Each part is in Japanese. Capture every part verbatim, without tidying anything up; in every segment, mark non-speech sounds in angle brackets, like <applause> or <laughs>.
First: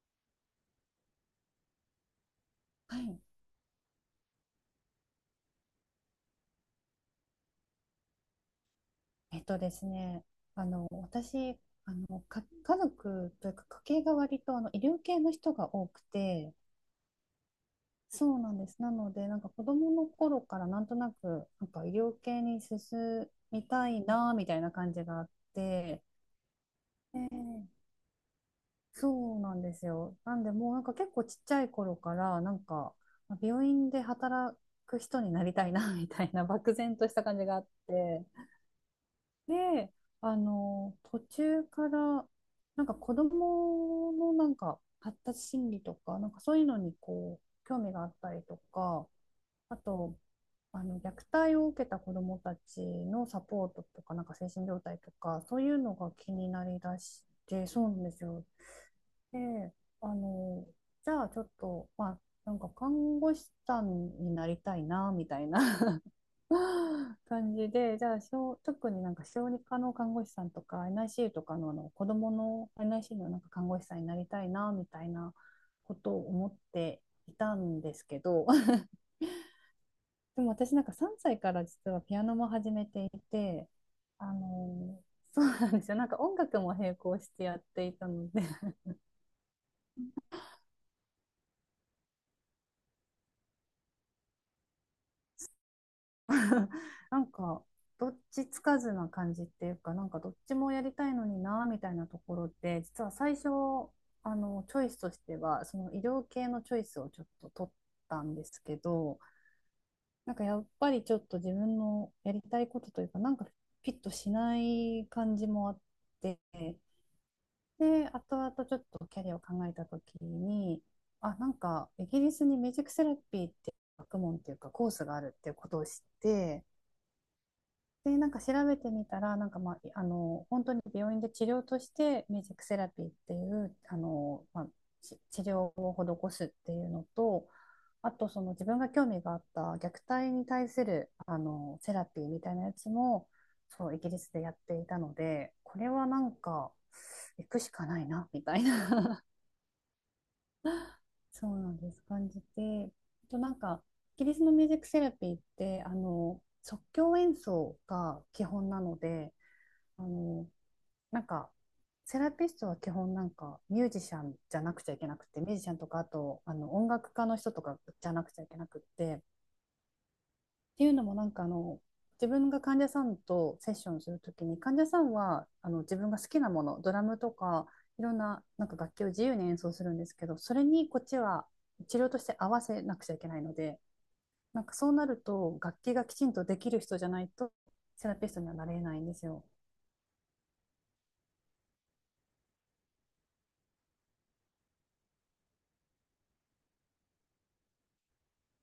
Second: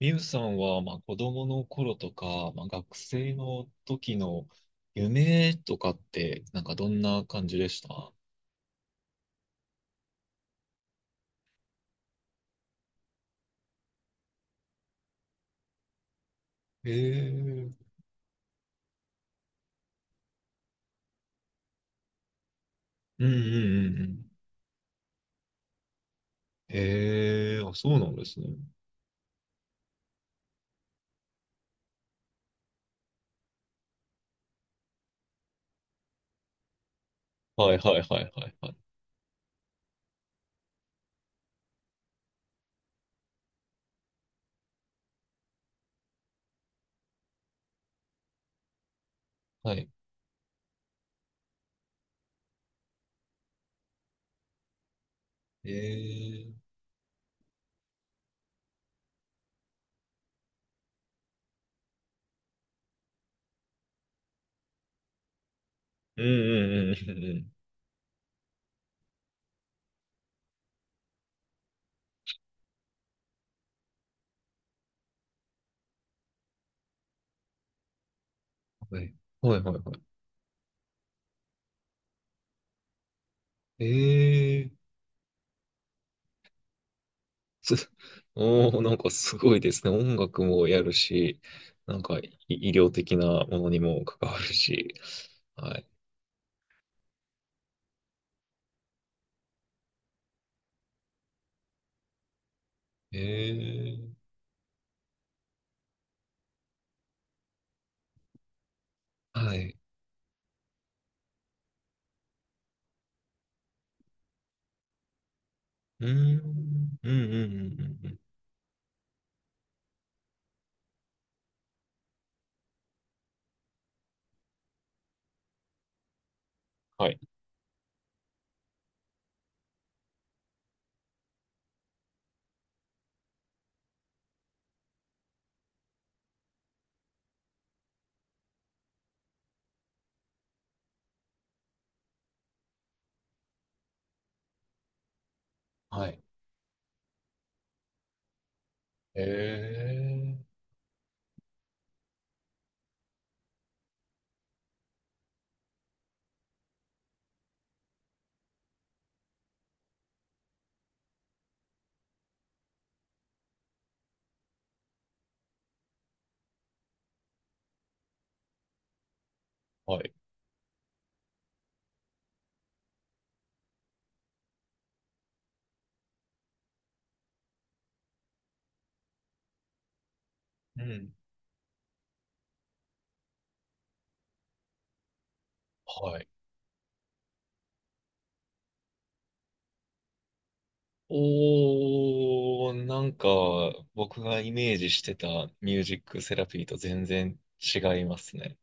みゆさんは、まあ、子供の頃とか、まあ、学はい。生の時の夢とかって、なんかどんな感じでした？えっとですね、あの、私、あの、か、家族というか家系が割とあの医療系の人が多くて、ええー、そうなんです。なので、なんか子供の頃からなんとなく、なんか医療系に進うんうんみたうんいうん。な、みたいな感じがあって、えええー、あ、え、そうなんですね。そうなんですよ。なんで、もうなんか結構ちっちゃい頃から、なんか、病院で働く人になりたいな、みたいな漠然とした感じがあっはいはいはいて、はいはい。で、あの、途中から、なんか子供のなんか発達心理とか、なんかそういうのにこう、興味があったりとか、はあい。と、あの、虐待を受けた子供たちのサポートとか、なんか精神状態とか、そうえいうのが気にえなー、りだして、そうなんですよ。で、あの、じゃあちょっと、まあ、なんか看護師さんになりたいな、みたいな うんうんう <laughs> んうん感じで、じゃあ小、特になんか小児科の看護師さんとか エヌアイシーユー とかの、あの子供の エヌアイシーユー のなんか看護師さんになりたいなみたいなことを思っていたんですけど うん。<laughs>、はいはいはいはい。でも私なんかさんさいから実はピアノも始めていて、えあえー、の、そうなんですよ。なんか音楽も並行してやっす、ていた <laughs> ので、 おー、なんかすごいですね。音楽もやるし、なんかい医療的なものにも関わるし。はい。<laughs> なんかどっちつかずな感じっていうかなんかどっちもやりたいのになみたいなところで、実はえ最初えー、あのチョイスとしてはその医療系のチョイスをちょっと取ったんですけど、はい。なんかやっぱりちょっと自分のやりたいことというかなんかピットしない感じもあっうーて、ん、うん、うん、うん、うんでうん。後々ちょっとキャリアを考えた時に、あなんかイギリスにミュージックセラピーって学問っていうかコースがあるっていうことを知って、はい。で、なんか調べてみたら、なんかまあ、あの、本当に病院で治療として、ミュージックセラピーっていう、あの、まあ、ち治療を施すっていうのと、あと、その自分が興味があった虐待に対する、あの、セラピーみたいなやつも、そう、イギリスでやっていたので、これははない。んか、行くしかないな、みたいな、へえ。<laughs> そうなんです、感じて、あとなんか、イギリスのミュージックセラピーって、あの、即興演奏が基本なので、あの、なんか、セラピストは基本なんかミュージシャンじゃなくちゃいけなくて、ミュージシャンとかあとあの音楽家の人とかじゃなくちゃいけなくって、っはい。ていうのもなんかあの、自分が患者さんとセッションするときに、患者さんはあの自分が好きなもの、ドラムとかいろんな、なんか楽器を自由に演奏するんですけど、それうにこっん。ちは治療として合わせなくちゃいけないので、なんかそうなると楽器がきはちい。んとできる人じゃないとセラピストにはなれないんですよ。おー、なんか、僕がイメージしてたミュージックセラピーと全然違いますね。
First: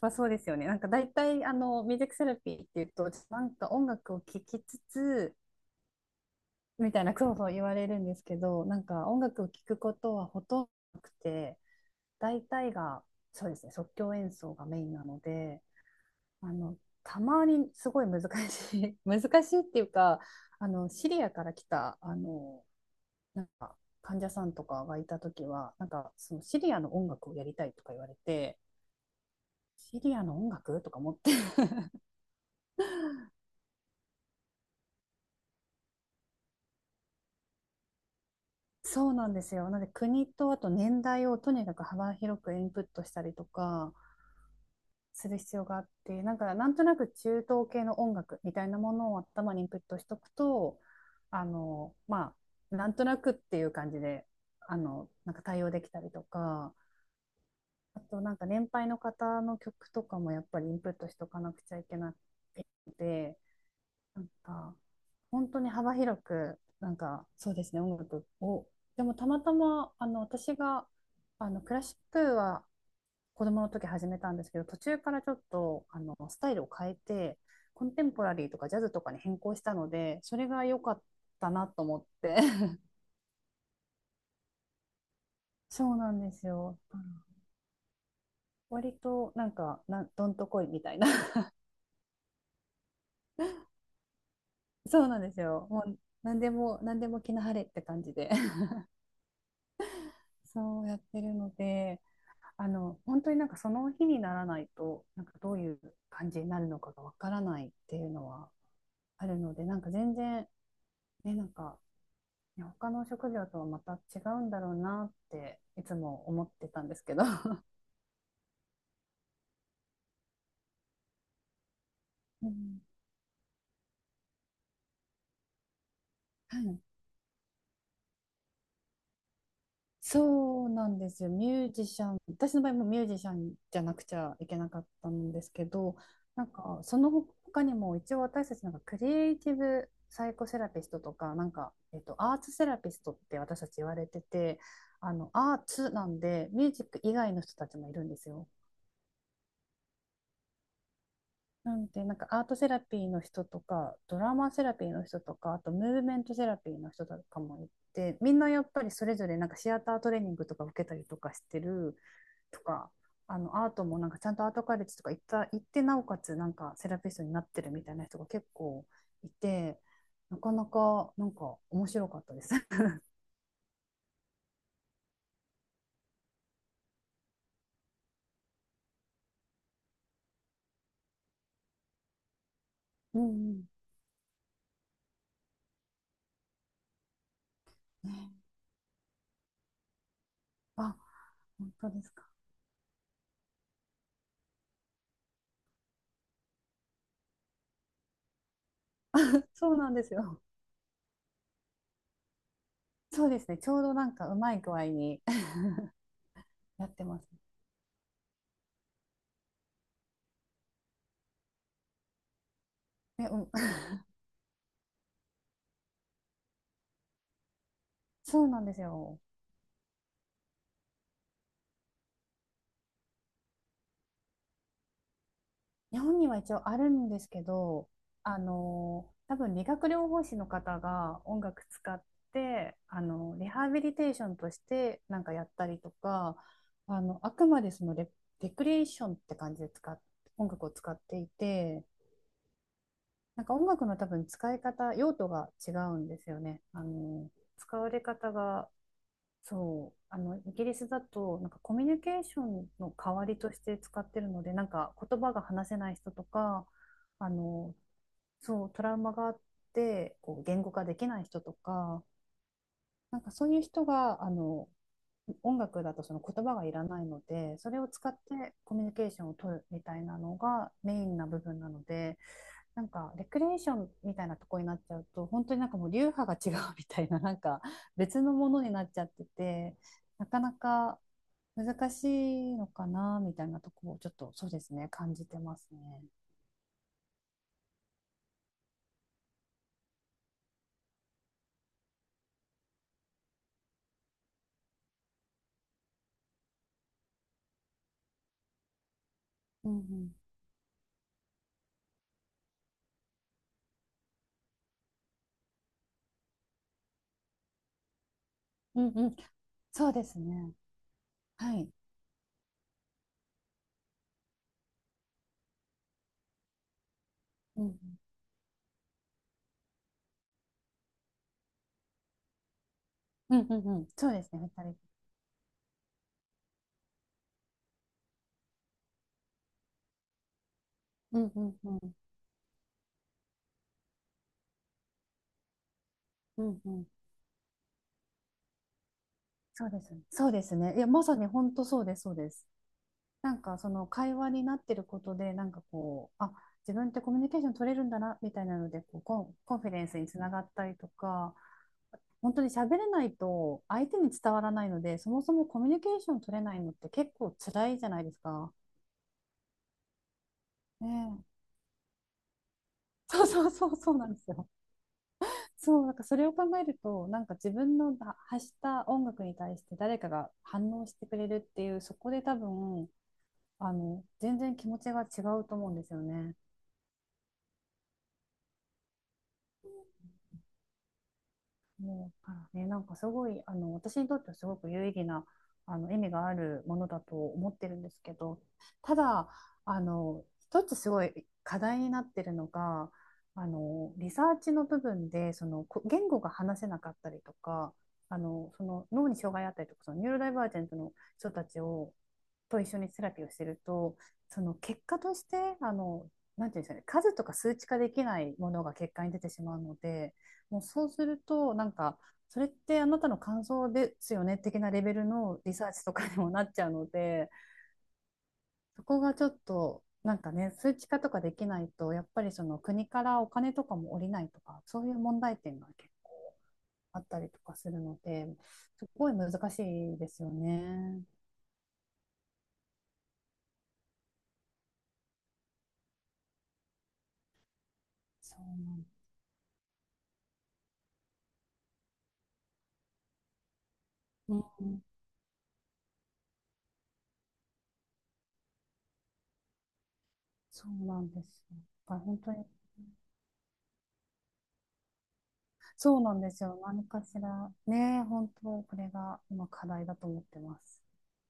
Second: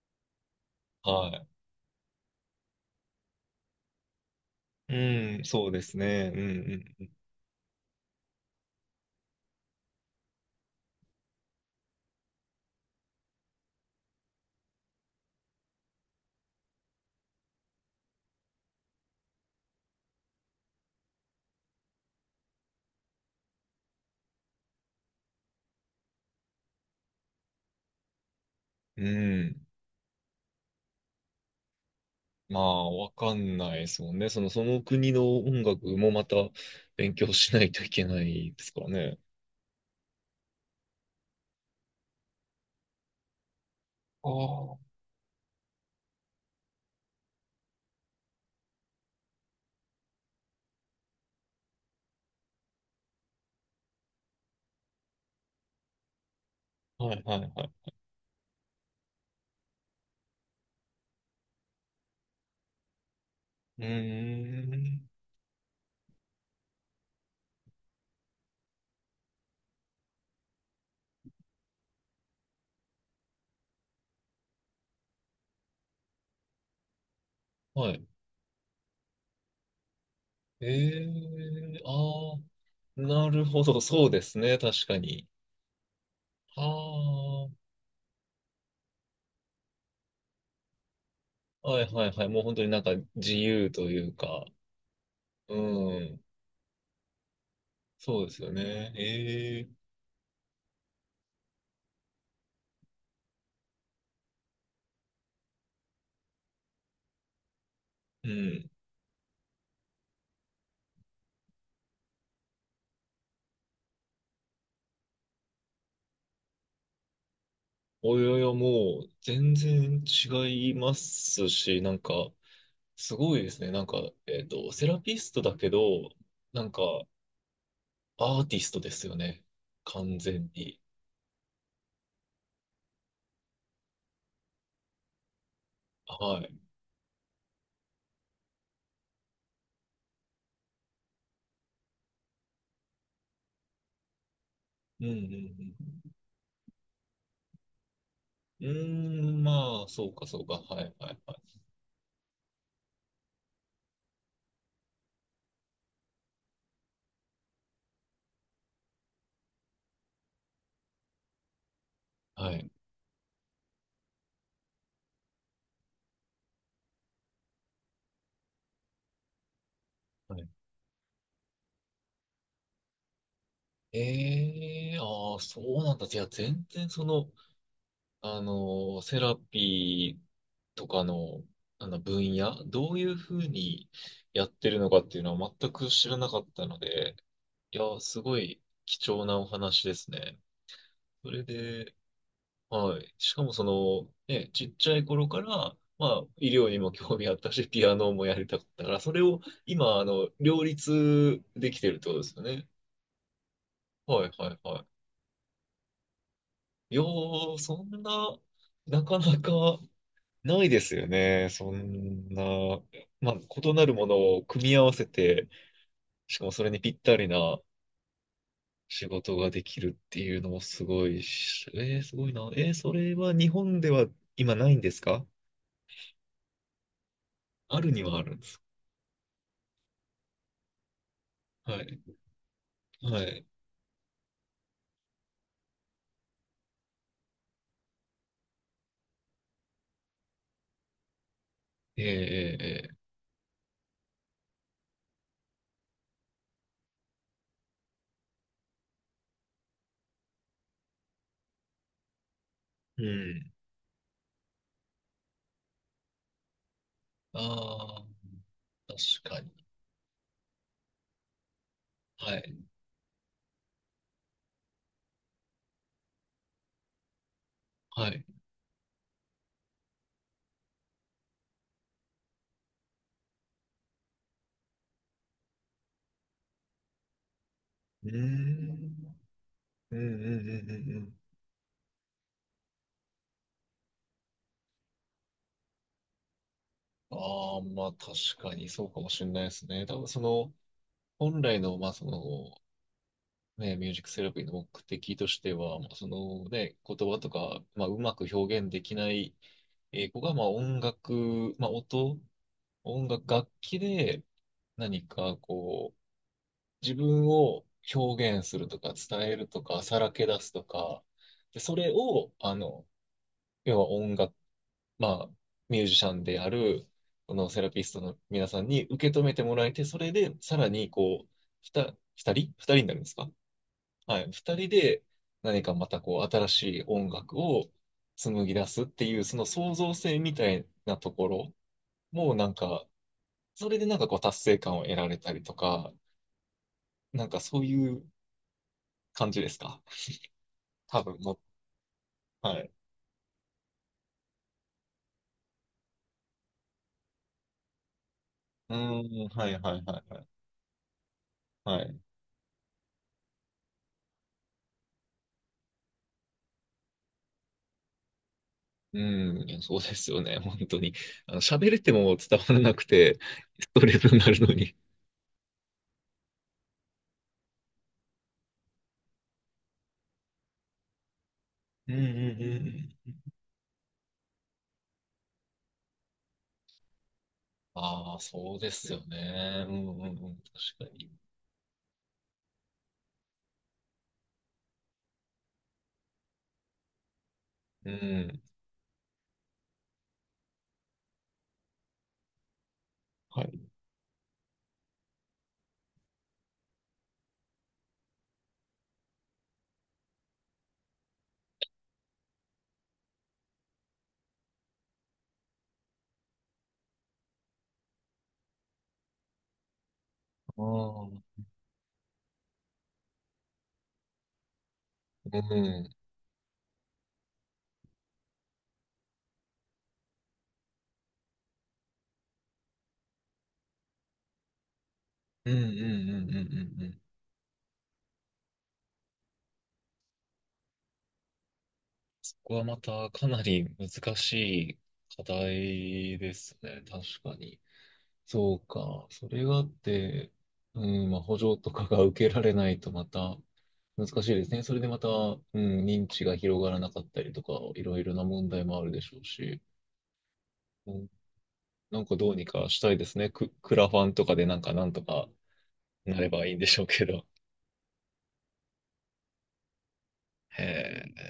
まあ、そうですよね。なんか大体、はあの、ミュージックセラピーっていうと、なんか音楽を聴きつつ、い。うん、そうですね。うみたいん、な、そうそう言われるんですけど、なんか音楽を聴くことはほとんどなくて、大体が、そうですね、即興演奏がメインなので、あの、たまにすごい難しい <laughs>、難しいっていうか、あの、シリアから来た、あの、なんか、患者さんとかがいたときは、なんか、そのシリアの音楽をやりたいとか言われて、うん。うん。シリアの音楽とか思って、まあ、わかんないですもんね。その、その国の音楽もまた勉強しないといけないですからそうね。なんですよ。なので国とあと年代をとにかく幅広くインプットしたりとかああ、はする必要があって、なんかなんとなく中東系の音楽みたいなものを頭にインプットしとくと、あの、まあ、なんとなくっていう感じで、あの、なんか対応できたりとか、い、はい、はい。あとなんか年配の方の曲とかもやっぱりインプットしとかなくちゃいけなくて、うーなんかん。本当に幅広く、なんか、そうですね、音楽を。でも、たまたま、あの、私が、あの、クラシックは子供の時始めたんですけど、途中からちょっと、あの、スタイルを変えて、コはンテい。ンポラリーとかジャズとかに変更したので、それがえ良かったなえ、と思っああ、て。<laughs> なるほど、そうですね、確かに。そうなんですよ。あの、は割と、なんか、な、どんとこいみたいな。<laughs> あ、はいはいはい、もう本当になんか自由というか、そうなんですうよ。もう、ん、なんでも、なんでも気の晴れって感じそうでで。すよね。ええ、そうやってるので、あの、本当になんかその日にならないと、なんかどういう感じになるのかがわからないっていうのうはん。あるので、なんか全然、ね、なんか、ね、他の職業とはまた違うんだろうなっていつも思ってたんですけど。<laughs> およよ、もう全然違いますし、なんか、うん、すごいですね。なんか、えっと、セラピストだけど、はなんか、い、アーティストですよね。完全そうに。なんですよ。ミュージシャン、私の場合もミュージシャンじゃなくちゃいけなかったんですけど、はなんい。かその他にも一応私たちなんかクリエイティブサイコセラピストとか、なんか、えっと、アーツセラピストって私たち言われてて、うんうあの、アーツなんんでミュージック以外の人たちもいるんですよ。うん。うーん、まあ、そうかそうか。はいはいはい。なんで、なんかアートセラピーの人とか、ドラマセラピーの人とか、あとムーブメントセラピーの人とかもいて、みんなやっぱりそれぞれなんかシアタートレーニングとか受けたりとかしてる、はといか、あのアートもなんかちゃんとアートカレッジとか行った行って、なおかつなんかセラピストになってるみたいな人が結構いて、はない。かなかなんか面白かったです。 <laughs>。ええ、ああ、そうなんだ。じゃあ全然その、あの、セラピーとかの、あの分野、どういううふうんうん、にやってるのかっていうのは全く知らなかったので、いや、すごね、い貴重なお話ですね。あ、それ本当で、ですか。はい。しかもその、ね、ちっちゃい頃から、まあ、医療にも興味あったし、ピアノもやりたかったから、それをそうなん今、であすの、よ。両立できてるってことですよね。そうですね。ちょうどなんはかい、うはまい、い具は合い。に <laughs> やっいやてます。ー、そんな、なかなかないですよね。そんな、ね、まあ、うん、異 <laughs> なるものを組み合わせて、しかもそれにぴったりなそうなんです仕よ。事ができるっていうのもすごいし、えー、すごいな。えー、それは日本では今ないんですか？日本には一応あるんですけあど、るにはあるんあです。の、多分理学療法士の方が音楽は使っい。て、あはの、い。リハビリテーションとしてなんかやったりとか、あの、あくまでそのレ、レクリエーションって感じで使っ、音楽を使っていて、えー、えなんか音楽の多分使い方、用途が違うんですよね。あの、使われ方がそう、あの、イギリスだと、なんかコミュニケーションのー、えー代わうりとん。して使ってるので、なんか言葉が話せない人とか、あの、ああ、そう、トラウマが確あかっに。て、こう、言語化できない人とか、はい。なんかそういう人が、あの、音楽だとその言葉がいらないので、それを使はっい。てコミュニケーションを取るみたいなのがメインな部分なので、なんかレクリエーションみたいなとこになっちゃうと本当になんかもう流派が違うみたいななんかうー別のものになっん。ちゃってて、うんうなかんなうんうんかうん。難しいのかなみたいなとこをちょっとそうですね感じてますね。ああ、まあ確かにそうかもしれないですね。多分その、本来の、まあその、ね、ミュージックセラピーの目的としては、まあ、そのね、言葉とか、まあうまく表現できないうえーん子が、まあ音楽、まあ音、音楽、楽器で何かこう、自分を表現するとうん、うか、んうん、伝えるとか、そうさでらすけ出すね。とか、はで、い。それを、あの、要は音楽、まあ、ミュージシャンである、このセうラんピストの皆さんに受け止めてもらえて、それで、さらに、こう、ふた、二人二人になるんですか？うんうんうんうん、そうはでい。二すね、ふた人り、で、何かまた、こう、新しい音楽を紡ぎ出すっていう、その創造性みたいなとうこんうろんうんも、なんか、それでなんかこう、達成感を得られたりとか、うんうん、なんかそういう感じですそうか？ですね。そうですね。いや、多まさ分にの、本当そうです、そうです。はい。なんかその会話になってることで、なんかこう、あ、自分ってコミュニケーション取れるんだな、みたいなのうで、こう、コーん、ン、はいコンフィはデいンスはにいつはい。ながったりとか、はい、本当に喋れないと相手に伝わらないので、そもそもコミュニケーション取れないのって結構辛いじゃないですか。うん、いやそうですよね、本当ねに。え。あの、喋れても伝わらなくて、そう、 <laughs> そう、そスう、トそレうスなんにでなするよ。のに。そう、なんかそれを考えると、なんか自分の発した音楽に対して誰かが反応してくれるっていう、うんそうこで多んう分、んうん。あの、全然気持ちが違うと思うんですよね。ああ、そうですよね。うんうんうん、確かに。もうからね、なんかすごい、あの、私にとってはすごく有意義な、あの、意味があるものだと思ってるんうですけど、ん。ただ、あの、一つすごい課題になってるのが、はあい。の、リサーチの部分で、その、こ言語が話せなかったりとか、あの、その脳に障害あったりとか、そのニューロダイバージェントの人たちを、と一緒にセラピーをしてると、その結果として、あの、なんていうんですかね、数とか数値化できないものが結果に出てしまうので、もあうそうあ、うするん。と、なんか、それってあなたの感想ですよね的なレベルうのリサーチんとかにもなっちゃうので、そこがちょっと、なんかね、数値化とかできないと、やっぱりその国からお金とかも下りないとか、そういう問題うんう点んが結う構んうんうあん。ったりとかするので、すごい難しいですよね。そこはまたかなり難しい課題ですね、確かに。そそうか。それがあって、うん、まあ、補助とかが受けられないとまた難しういなでん、すね。うそれん、でまた、うん、認知が広がらなかったりとか、いろいろな問題もあるでしょうし、そううなん、んですよ。だかならんか本ど当うにに、かしたいですね。ク、クラファンとかでなんかなんとかそうななんれですばいいんよ。でし何ょうかけしど。ら、ね、本当、これが今課題だと思ってます。へえ。